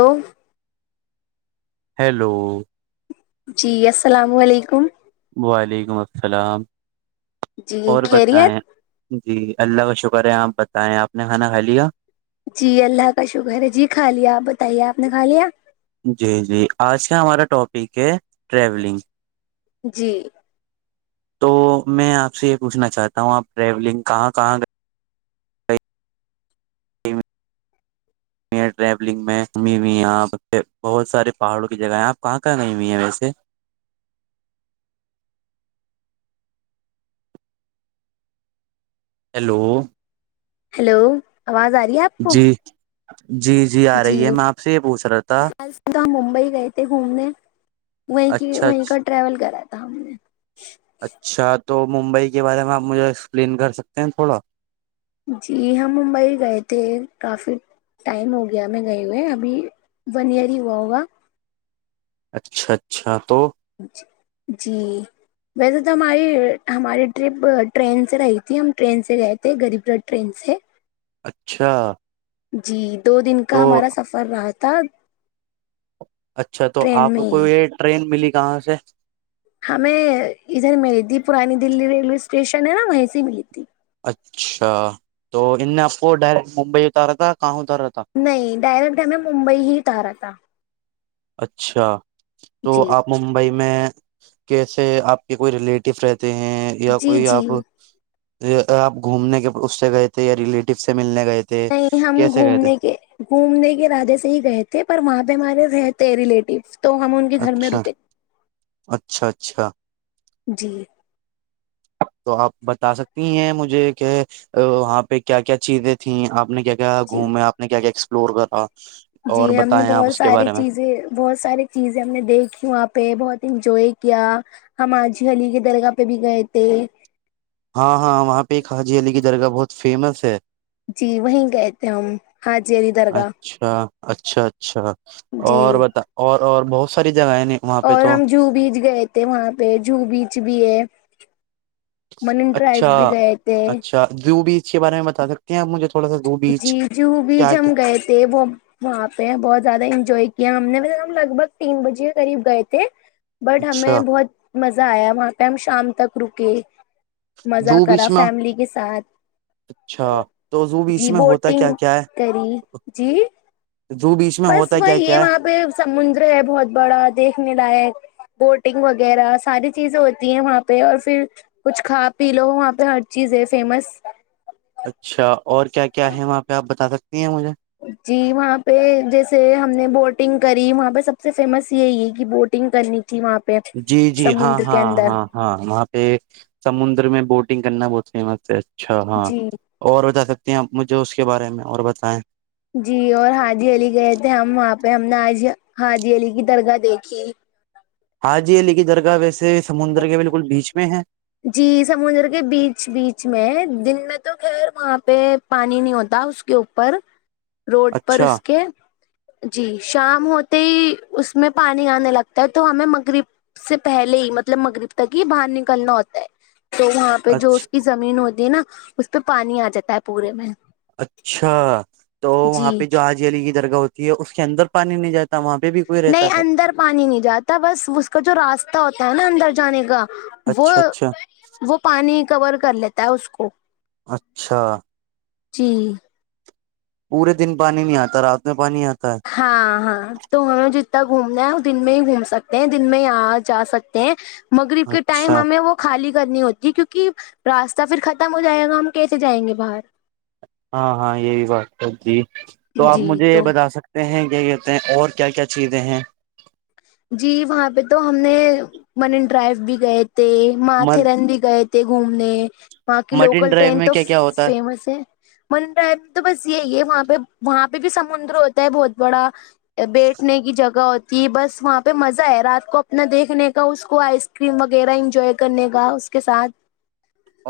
hello hello جی السلام علیکم وعلیکم السلام جی اور خیریت بتائیں جی اللہ کا شکر ہے آپ بتائیں آپ نے کھانا کھا لیا جی اللہ کا شکر ہے جی کھا لیا آپ بتائیے آپ نے کھا لیا جی جی آج کا ہمارا ٹاپک ہے ٹریولنگ جی تو میں آپ سے یہ پوچھنا چاہتا ہوں آپ ٹریولنگ کہاں کہاں گئے ہوئی ٹریولنگ میں ہمیں بھی بہت سارے پہاڑوں کی جگہ ہیں آپ کہاں کہاں گئی یوئی ہیں ویسے ہیلو ہلو آواز آ رہی ہے آپ کو جی جی جی آ رہی ہے میں آپ سے یہ پوچھ رہا تھا تو ہم ممبئی گئے تھے گھومنے وہیں کی اچھا وہیں اچھا کا ٹریول کرا تھا ہم نے اچھا تو ممبئی کے بارے میں آپ مجھے ایکسپلین کر سکتے ہیں تھوڑا جی ہم ممبئی گئے تھے کافی ٹائم ہو گیا ہم گئے ہوئے ابھی ون ایئر ہی ہوا ہوگا اچھا اچھا تو جی ویسے تو ہماری ہماری ٹرپ ٹرین سے رہی تھی ہم ٹرین سے گئے تھے غریب رھ ٹرین سے اچھا جی دو دن تو کا ہمارا سفر رہا تھا تب اچھا تو آپ کو یہ ٹرین ملی کہاں سے ہمیں ادھر ملی تھی پرانی دلی ریلوے اسٹیشن ہے نا وہیں سے ملی تھی اچھا تو ان نے آپ کو ڈائریکٹ ممبئی اتارا تھا کہاں اتارا تھا نہیں ڈائریکٹ ہمیں ممبئی ہی اٹ رہا تھا اچھا تو جی آپ ممبئی میں کیسے آپ کے کوئی ریلیٹیو رہتے ہیں یا جی کوئی جی آپ آپ گھومنے کے اس سے گئے تھے یا ریلیٹیو سے ملنے گئے تھے نہیں ہم کیسے گئے تھے گھومنے کے گھومنے کے ارادے سے ہی گئے تھے پر وہاں پہ بیمارے رہتے ریلیٹیو تو ہم ان کے گھر میں اچھا رکے اچھا اچھا جی تو آپ بتا سکتی ہیں مجھے کہ وہاں پہ کیا کیا چیزیں تھیں آپ نے کیا کیا جی گھوم ہے آپ نے کیا فلورگر آ جی ہم نے بہت ساری چیزیں بہت ساری چیزیں ہم نے دیکھیھی وہاں پہ بہت انجوائے کیا ہم آاجی علی کے درگاہ پہ بھی گئے تھے ہاں ہاں وہاں پہ ایک حاجی علی کی درگاہ بہت فیمس ہے جی وہیں گئے تھے ہم حاجی عری درگاہ اچھا اچھا اچھا جی اور بتا اور اور بہت ساری جگہیں نے وہاں پہ اور تو ہم جوہ بیچ گئے تھے وہاں پہ جوہو بیچ بھی ہے مرین اچھا ڈرائیو بھی گئے تھے اچھا زو بیچ اس بارے میں بتا سکتے ہیں آپجھے جی جوہ بیچ ہم گئے تھے وہ وہاں پہ بہت زیادہ انجوائے کیا ہم نے ہم لگ بھگ تین بجے قریب گئے تھے بٹ ہمیں اچھا بہت مزہ آیا وہاں پہ ہم شام تک رکے ز مزہ بیچ کرا میں فیملی کے ساتھ اچھا تو زو بیچ جی میں ہوتا بوٹنگ کیا کیا ہے کری جی زو بیچ میں بس ہوتا وہ کیا یہ کیا ہے وہاں پہ سمندر ہے بہت بڑا دیکھنے لائق بوٹنگ وغیرہ ساری چیزیں ہوتی ہیں وہاں پہ اور پھر کچھ کھا پی لو وہاں پہ ہر چیز ہے فیمس اچھا اور کیا کیا ہے وہاں پہ آپ بتا سکتے جی وہاں پہ جیسے ہم نے بوٹنگ کری وہاں پہ سب سے فیمس یہی کہ بوٹنگ کرنی تھی وہاں پہ جی جی ہاں سمندر کے ہاں اندر ہاں ہاں وہاں پہ سمندر میں بوٹنگ گننا بہت فیمس ہے اچھا ہاں جی اور بتا سکتے پ مجھے اس کے بارے میں اور بتائیں جی اور حاجی علی گئے تھے ہم وہاں پہ ہم نے آج حاجی علی کی درگاہ دیکھی حاجی لی گ درگاوے سے جی سمندر کے بیچ بیچ میں دن میں تو خیر وہاں پہ پانی نہیں ہوتا اس کے اوپر روڈ پر اچھا اس کے جی شام ہوتے ہی اس میں پانی آنے لگتا ہے تو ہمیں مغرب سے پہلے ہی ملب مطلب مغرب تک ہی باہر نکلنا ہوتا ہے تو وہاں پہ جو اچھا اس کی زمین ہوتی ہے نا اس پہ پانی آ جاتا ہے پورے میں اچھا تو جی وہاں پہ جو آج علی کی درگاہ ہوتی ہے اس کے اندر پانی نہیں جاتی نہیں اندر پانی نہیں جاتا بس اس کا جو راستہ ہوتا ہے ا اندر جانے گا وہ اچھا اچھا وہ پانی کور کر لیتا ہے اس کو اچھا جی پورے دن پانی نہیں آتا رات میں پانی آتا ہے ہاں ہاں تو ہمیں جتنا گھومنا ہے دن میں ہی گھوم سکتے ہیں دن میں آ جا سکتے ہیں مغرب کے اچھا ٹائم ہمیں وہ خالی کرنی ہوتی ہے کیونکہ کہ راستہ پھر ختم ہو جائے گا ہم کیسے جائیں گے باہر ہاں ہاں یہ بھی بات ہے جی تو آپ جی مجھے یہ تو بتا سکتے ہیں کہتے ہیں اور کیا کیا چیزیں ہیں جی وہاں پہ تو ہم نے منن ڈرائیو بھی گئے تھے ت مات تھرن بھی گئے گھومنے باںق مرٹین لوکل ڈرائیو ٹرین میں تو کیا کیا ہوتا فیمس ہے منرائی میں تو بس یہی ہے وہاں پہ وہاں پہ بھی سمندر ہوتا ہے بہت بڑا بیٹھنے کی جگہ ہوتی جی بس وہاں پہ مزہ ہے رات کو اپنا دیکھنے کا اس کو آئس کریم وغیرہ انجوائے کرنے کا اس کے ساتھ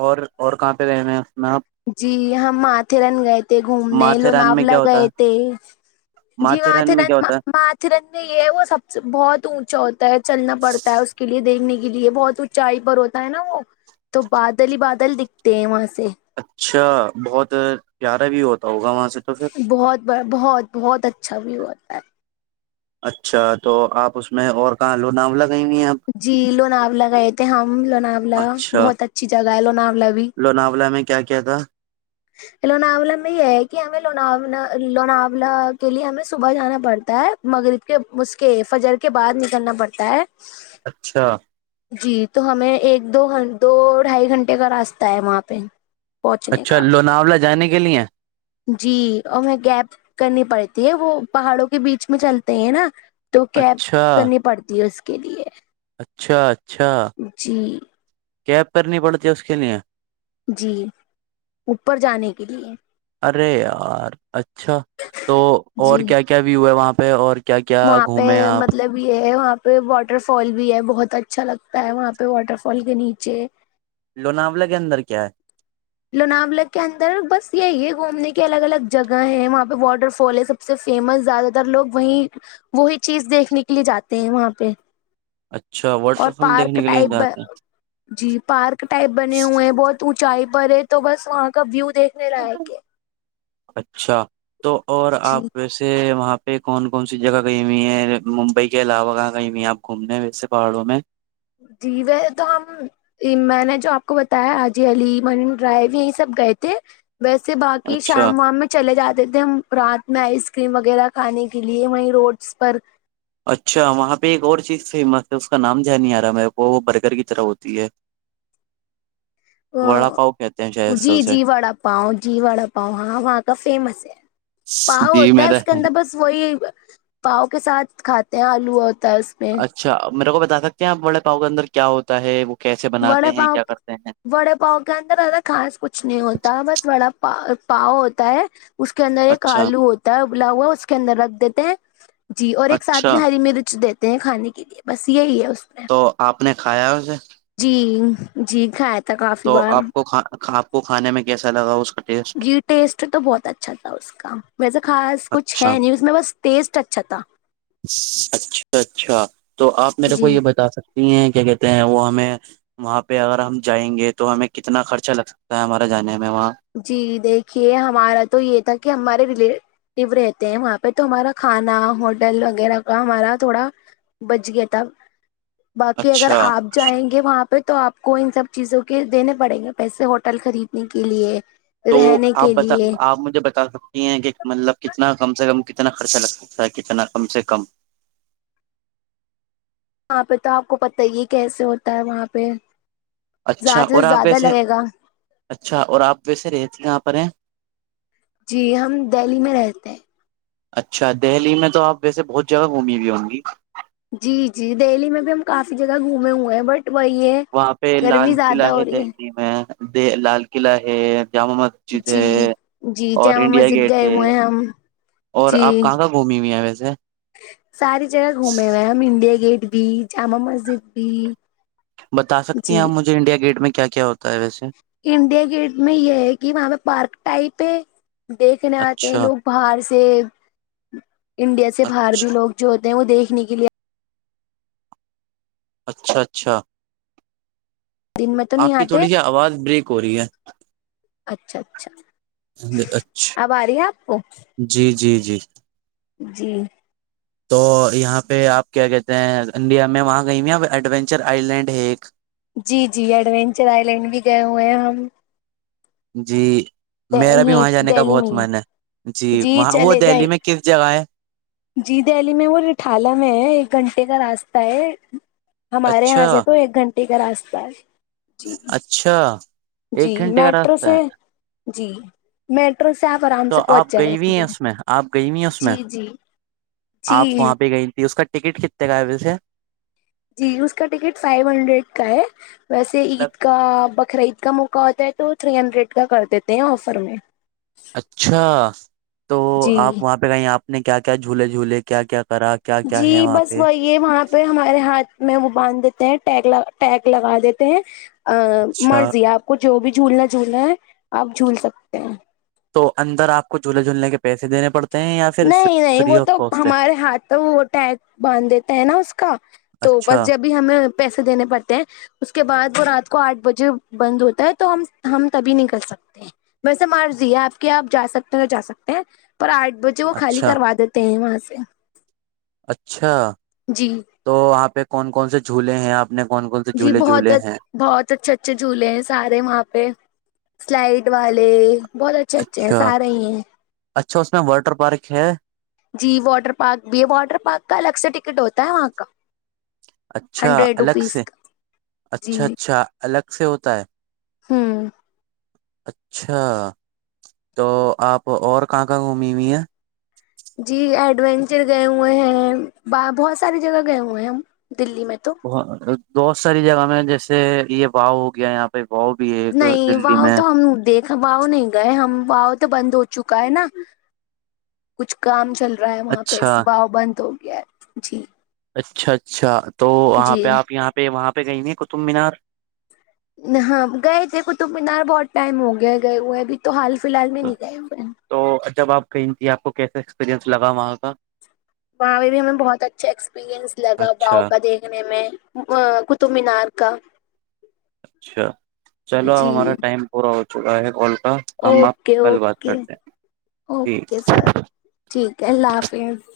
اور اور کہاں پہ رہے ہیں آپ میں جی ہم ماتےرن گئے تھ تھ گھومنے ماتھیران میں لوناولا کیا ہوتا گئے ہے تھے جی ماتھیران میں کیا من ہوتا ہے ماترن میں یہ وہ سب سے بہت اونچا ہوتا ہے چلنا پڑتا ہے اس کے لیے دیکھنے کے کے لیے بہت اونچائی پر ہوتا ہے نا وہ تو بادل ہی بادل دکھتے ہیں وہاں سے اچھا بہت پیارا بھی ہوتا ہوگا وہاں سے تو پھر بہت بڑھیا بہت بہت اچھا ہوا ہے آ اچھا تو آپ اس میں اور کہاں لوناولا گئی ہوئی ہیں آپ جی لوناولا گئے تھے ہم لوناولا اچھا بہت اچھی جگہ ہے لوناولا بھی لوناولا میں کیا کیا تھا لوناولا میں یہ ہے کہ ہمیں لوناولا لوناولا کے لیے ہمیں صبح جانا پڑتا ہے مغگرب کے اس کے فجر کے بعد نکلنا پڑتا ہے اچھا جی تو ہمیں ایک دو دو ڈھائی گھنٹے کا راستہ ہے وہاں پہ پہنچنے اچھا کا لوناولا جانے کی کے لیے ہیں جی اور وہ کیب کرنی پڑتی ہے وہ پہاڑوں کے بیچ میں چلتے ہیں نا تو کیب اچھا کرنی پڑتی ہے اس کے لیے اچھا اچھا جی کیب کرنی پڑتی ہے اس کے لیے جی اوپر جانے کے لیے ارے یار اچھا تو اور جی کیا کیا ویو ہے وہاں پہ اور کیا کیا وہاں پہ گھومے آپ مطلب یہ ہے وہاں پہ واٹر فال بھی ہے بہت اچھا اچھا لگتا ہے وہاں پہ واٹر فال کے نیچے لوناولا کے اندر کیا ہے لوناول کے اندر بس یہی گھومنے کے الگ الگ جگہ ہیں وہاں پہ واٹر فال ہے سب سے فیمس زیادہ تر لوگ وہیں وہی چیز دیکھنے کے لیے جاتے ہیں وہاں پہ اچھا اور واٹر فال پارک دیکھنے کے لیے ٹائپ جاتے ہیں جی پارک ٹائپ بنے ہوئے ہیں بہت اونچائی پر یہ تو بس وہاں کا ویو دیکھنے لایک ہے اچھا تو اور جی آپ ویسے وہاں یہاں پہ کون کون سی جگہ کہیں ہوئی ہے ممبئی کے علاوہ کہاں گئی ہوئی ہیں آپ گھومنے ویسے پہاڑوں میں جی ویسے تو ہم میں نے جو آپ کو بتایا حاجی علی منی ڈرائیو یہیں سب گئے تھے ویسے باقی اچھا شام وام میں چلے جاتے تھے ہم رات میں آئس کریم وغیرہ کھانے کے لیے وہیں روڈس پر اچھا وہاں پہ ایک اور چیز فیمس ہے اس کا نام یاد نہیں آ رہا ہے میرے کو وہ برگر کی طرح ہوتی ہے وڑا پاؤ کہتے ہیں شاید سے جی اسے جی وڑا پاؤ جی وڑا پاؤ ہاں وہاں کا فیمس ہے پاؤ جی ہوتا ہے میرا اس کے اندر بس وہی پاؤ کے ساتھ کھاتے ہیں آلو اور تاس میں اچھا میرے کو بتانا کیا وڑا پاؤ کےاندر کیا ہوتا ہے وہ کیسے وڑے بناتے ہیں پاؤں کیا کرتے ہیں وڑے پاؤ کے اندر زدا خاس کچھ نہیں ہوتا بس وڑا پاؤ پاؤ ہوتا ہے اس کے اندر ایک اچھا آلو ہوتا ہے بلا ہوا اس کے اندر رکھ دیتے ہیں جی اور ایک ساتھ میں اچھا ہری مرچ د ہیں کھانے کے لیے بس یہی ہے اس میں تو آپ نے کھایا ہوس جی جی گات تو آپ کو آپ کو کھانے میں کیسا لگا اس کا ٹیسٹ جی ویسا خاص کچھ اچھا ہے نہیں اس میں بس تٹیزٹ اچھا تھا اچھا اچھا تو آپ میرے کو جی یہ بتا سکتی ہیں کیا کہتے ہیں وہ ہمیں وہاں پہ اگر ہم جائیں گے تو ہمیں کتنا خرچہ لگ سکتا ہے ہمارے جانے میں وہاں جی دیکھیے ہمارا تو یہ تھا کہ ہمارے ر ٹیب رہتے ہیں وہاں پہ تو ہمارا کھانا ہوٹل وغیرہ کا ہمارا تھوڑا بچ گیا تھا باقی اگر اچھا آپ جائیں گے وہاں پہ پ تو آپ کو ان سب چیزوں کے دینے پڑیں گے پیسے ہوٹل خریدنے کے لیے تو رہنے آپ کے بتا لیے آپ مجھے بتا سکتی ہیں کہ مطلب کتنا کم سے کم ک کتنا خرچہ لگ سکتا ہے کتنا کم سے کم وہاں پہ تو آپ کو پتہ ہی کیسے ہوتا ہے وہاں پہ اچھا زیادہ سے اور آپ زیادہ ویسے لگے گا اچھا اور آپ ویسے رہتی کہاں پر ہیں جی ہم دہلی میں رہتے ہیں اچھا دہلی میں تو آپ ویسے بہت جگہ گھومی ہوئی ہوں گی جی جی دہلی میں بھی ہم کافی جگہ گھومے ہوئے ہیں بٹ وہی ہے وہاں پہ لال گرمی زیادہ قلعہ ہے ہو رہی دہلی میں دی لال قلع ہے جامع مسجد جی ہے جی اور جامع انڈیا مسجد گیٹ گئے ہے ہوئے ہیں ہم اور جی آپ کہاں کہاں گھمی ہوئی ہیں ویسے ساری جگہ گھومے ہوئے ہیں ہم انڈیا گیٹ بھی تی بتا سکتی ہیں جی آپ مجھے انڈیا گیٹ میں کیا کیا ہوتا ہے ویسے انڈیا گیٹ میں یہ ہے کہ وہاں پہ پارک ٹائپ ہے دیکھنے آتے ہیں اچھا لوگ باہر سے سے انڈیا سے باہر بھی لوگ جو دیکھنے کے لیے اچھا اچھا دن میں تو اپ نہیں کی آتے تھوڑی سی اواز بریک ہو رہی ہے اچھا اچھا اب آ رہی ہے آپ کو جی جی تو یہاں پہ اپ کیا کہتے ہیں انڈیا میں وہاں گئی ہیں یہاں پہ ایڈونچر ائیلینڈ ہے ایک جی جی ایڈونچر ائیلینڈ بھی گئے ہوئے ہیں ہم جی میرا بھی یہی وہاں جانے کا ڈیلی میں بہت ہی من ہے جی وہاں وہ چلے دہلی جائیں میں کس جگہ ہے جی دہلی میں وہ رٹھالہ میں ہے ایک گھنٹے کا راستہ تا ہے ہمارے یہاں اچھا سے تو ایک گھنٹے کا راستہ ہے جی اچھا جی ایک گھنٹے کا میٹرو راستہ سے ہے جی میٹرو سے آپ آرام تو سے آپ پہنچ جائیں گئی ہوئی ہیں گے اس میں آپ گئی ہوئی ہیں اس میں جی جی آپ جی وہاں پہ گئی تھی اس کا ٹکٹ کتنے کا ہے ویسے جی اس کا ٹکٹ فائف ہنڈرنڈ کا ہے ویسے عید کا بکرا عید کا موقع ہوتا ہے تو تھری ہنڈرنڈ کا کر دیتے ہیں افر میں اچھا تو جی آپ وہ پے گیا اپ کی کے جلا وہ اپ نہ بھی وہی ہمارے ہاتھ پہ وہاں باندھ دیتے ہیں ٹیگ لگا دیتے ہیں اچھا [unintelligible] جو بھی جھولنا ہے اپ جول سکتے ہو اندر اپ کو جھولا جولنے کے پیسے دینے پڑتے ہیں یا پھر نہی نہی فری و آف تو کاسٹ ہے ہمارا ہاتھ پے و تگ بند دیتا گا نہ پھر اچھا رات کو پیسہ دینا پڑتا ہے مجا بند ہوتا ہم تب ہے نکل سکتا ہے [inaudible] کیوں خالہ اچھا کر و دیتا ہو اپ اچھا جی تو آپ کون کوں سو اسٹوڈنٹ [inaudible] یہ بوت اچھا اچھا جلا حا وہ پے لائٹ والا بہت اچھا اچھا ہے سوراخ ہے حا اچھا اس میں واٹر پارک ہے جی واٹر پارک بھی ہے واٹر پارک کا الگ سے ٹکٹ ہوتا ہے وہاں کا اچھا ہنڈریڈ الگ روپیز سے کا اچھا اچھا الگ سے ہوتا ہے ہمم اچھا تو آپ اور کہاں کہاں گھومی ہوئی ہیں جی ایڈوینچر گئے ہوئے ہیں بہت ساری جگہ گئے ہوئے ہیں ہم دلی میں تو بہت ساری جگہ میں جیسے یہ باؤ ہو گیا یہاں پہ واؤ بھی ہے ایک نہیں دلی وہ میں تو ہم دیکھا واؤ نہیں گئے ہم باؤ تو بند ہو چکا ہینا کچھ کام چل رہ وہاں پہ اچھا باؤ بند تو جی اچھا اچھا تو وہاں جی پہ آپ یہاں پہ وہاں پہ پے کہی گی ہوئ ہیں کطب مینار ہاں گئے تھے قطب مینار بہت ٹائم ہو گیا گئے ہوئے ابھی تو حال فی الحال میں نہیں گئے ہوئے ہیں تو جب آپ کہیں تھی آپ کو کیسے ایکسپریئنس لگا وہاں کا وہاں پہ بھی ہمیں بہت اچھا ایکسپیرئنس لگا باؤ اچھا کا دیکھنے میں قطب مینار کا اچھا چلو ا جی ہمارا ٹائم پورا ہو چکا ہے کال کا ہم آپ اوکے کل بات اوکے کرتے ہیں ٹھیک اوکے سر ٹھیک ہے اللہ حافظ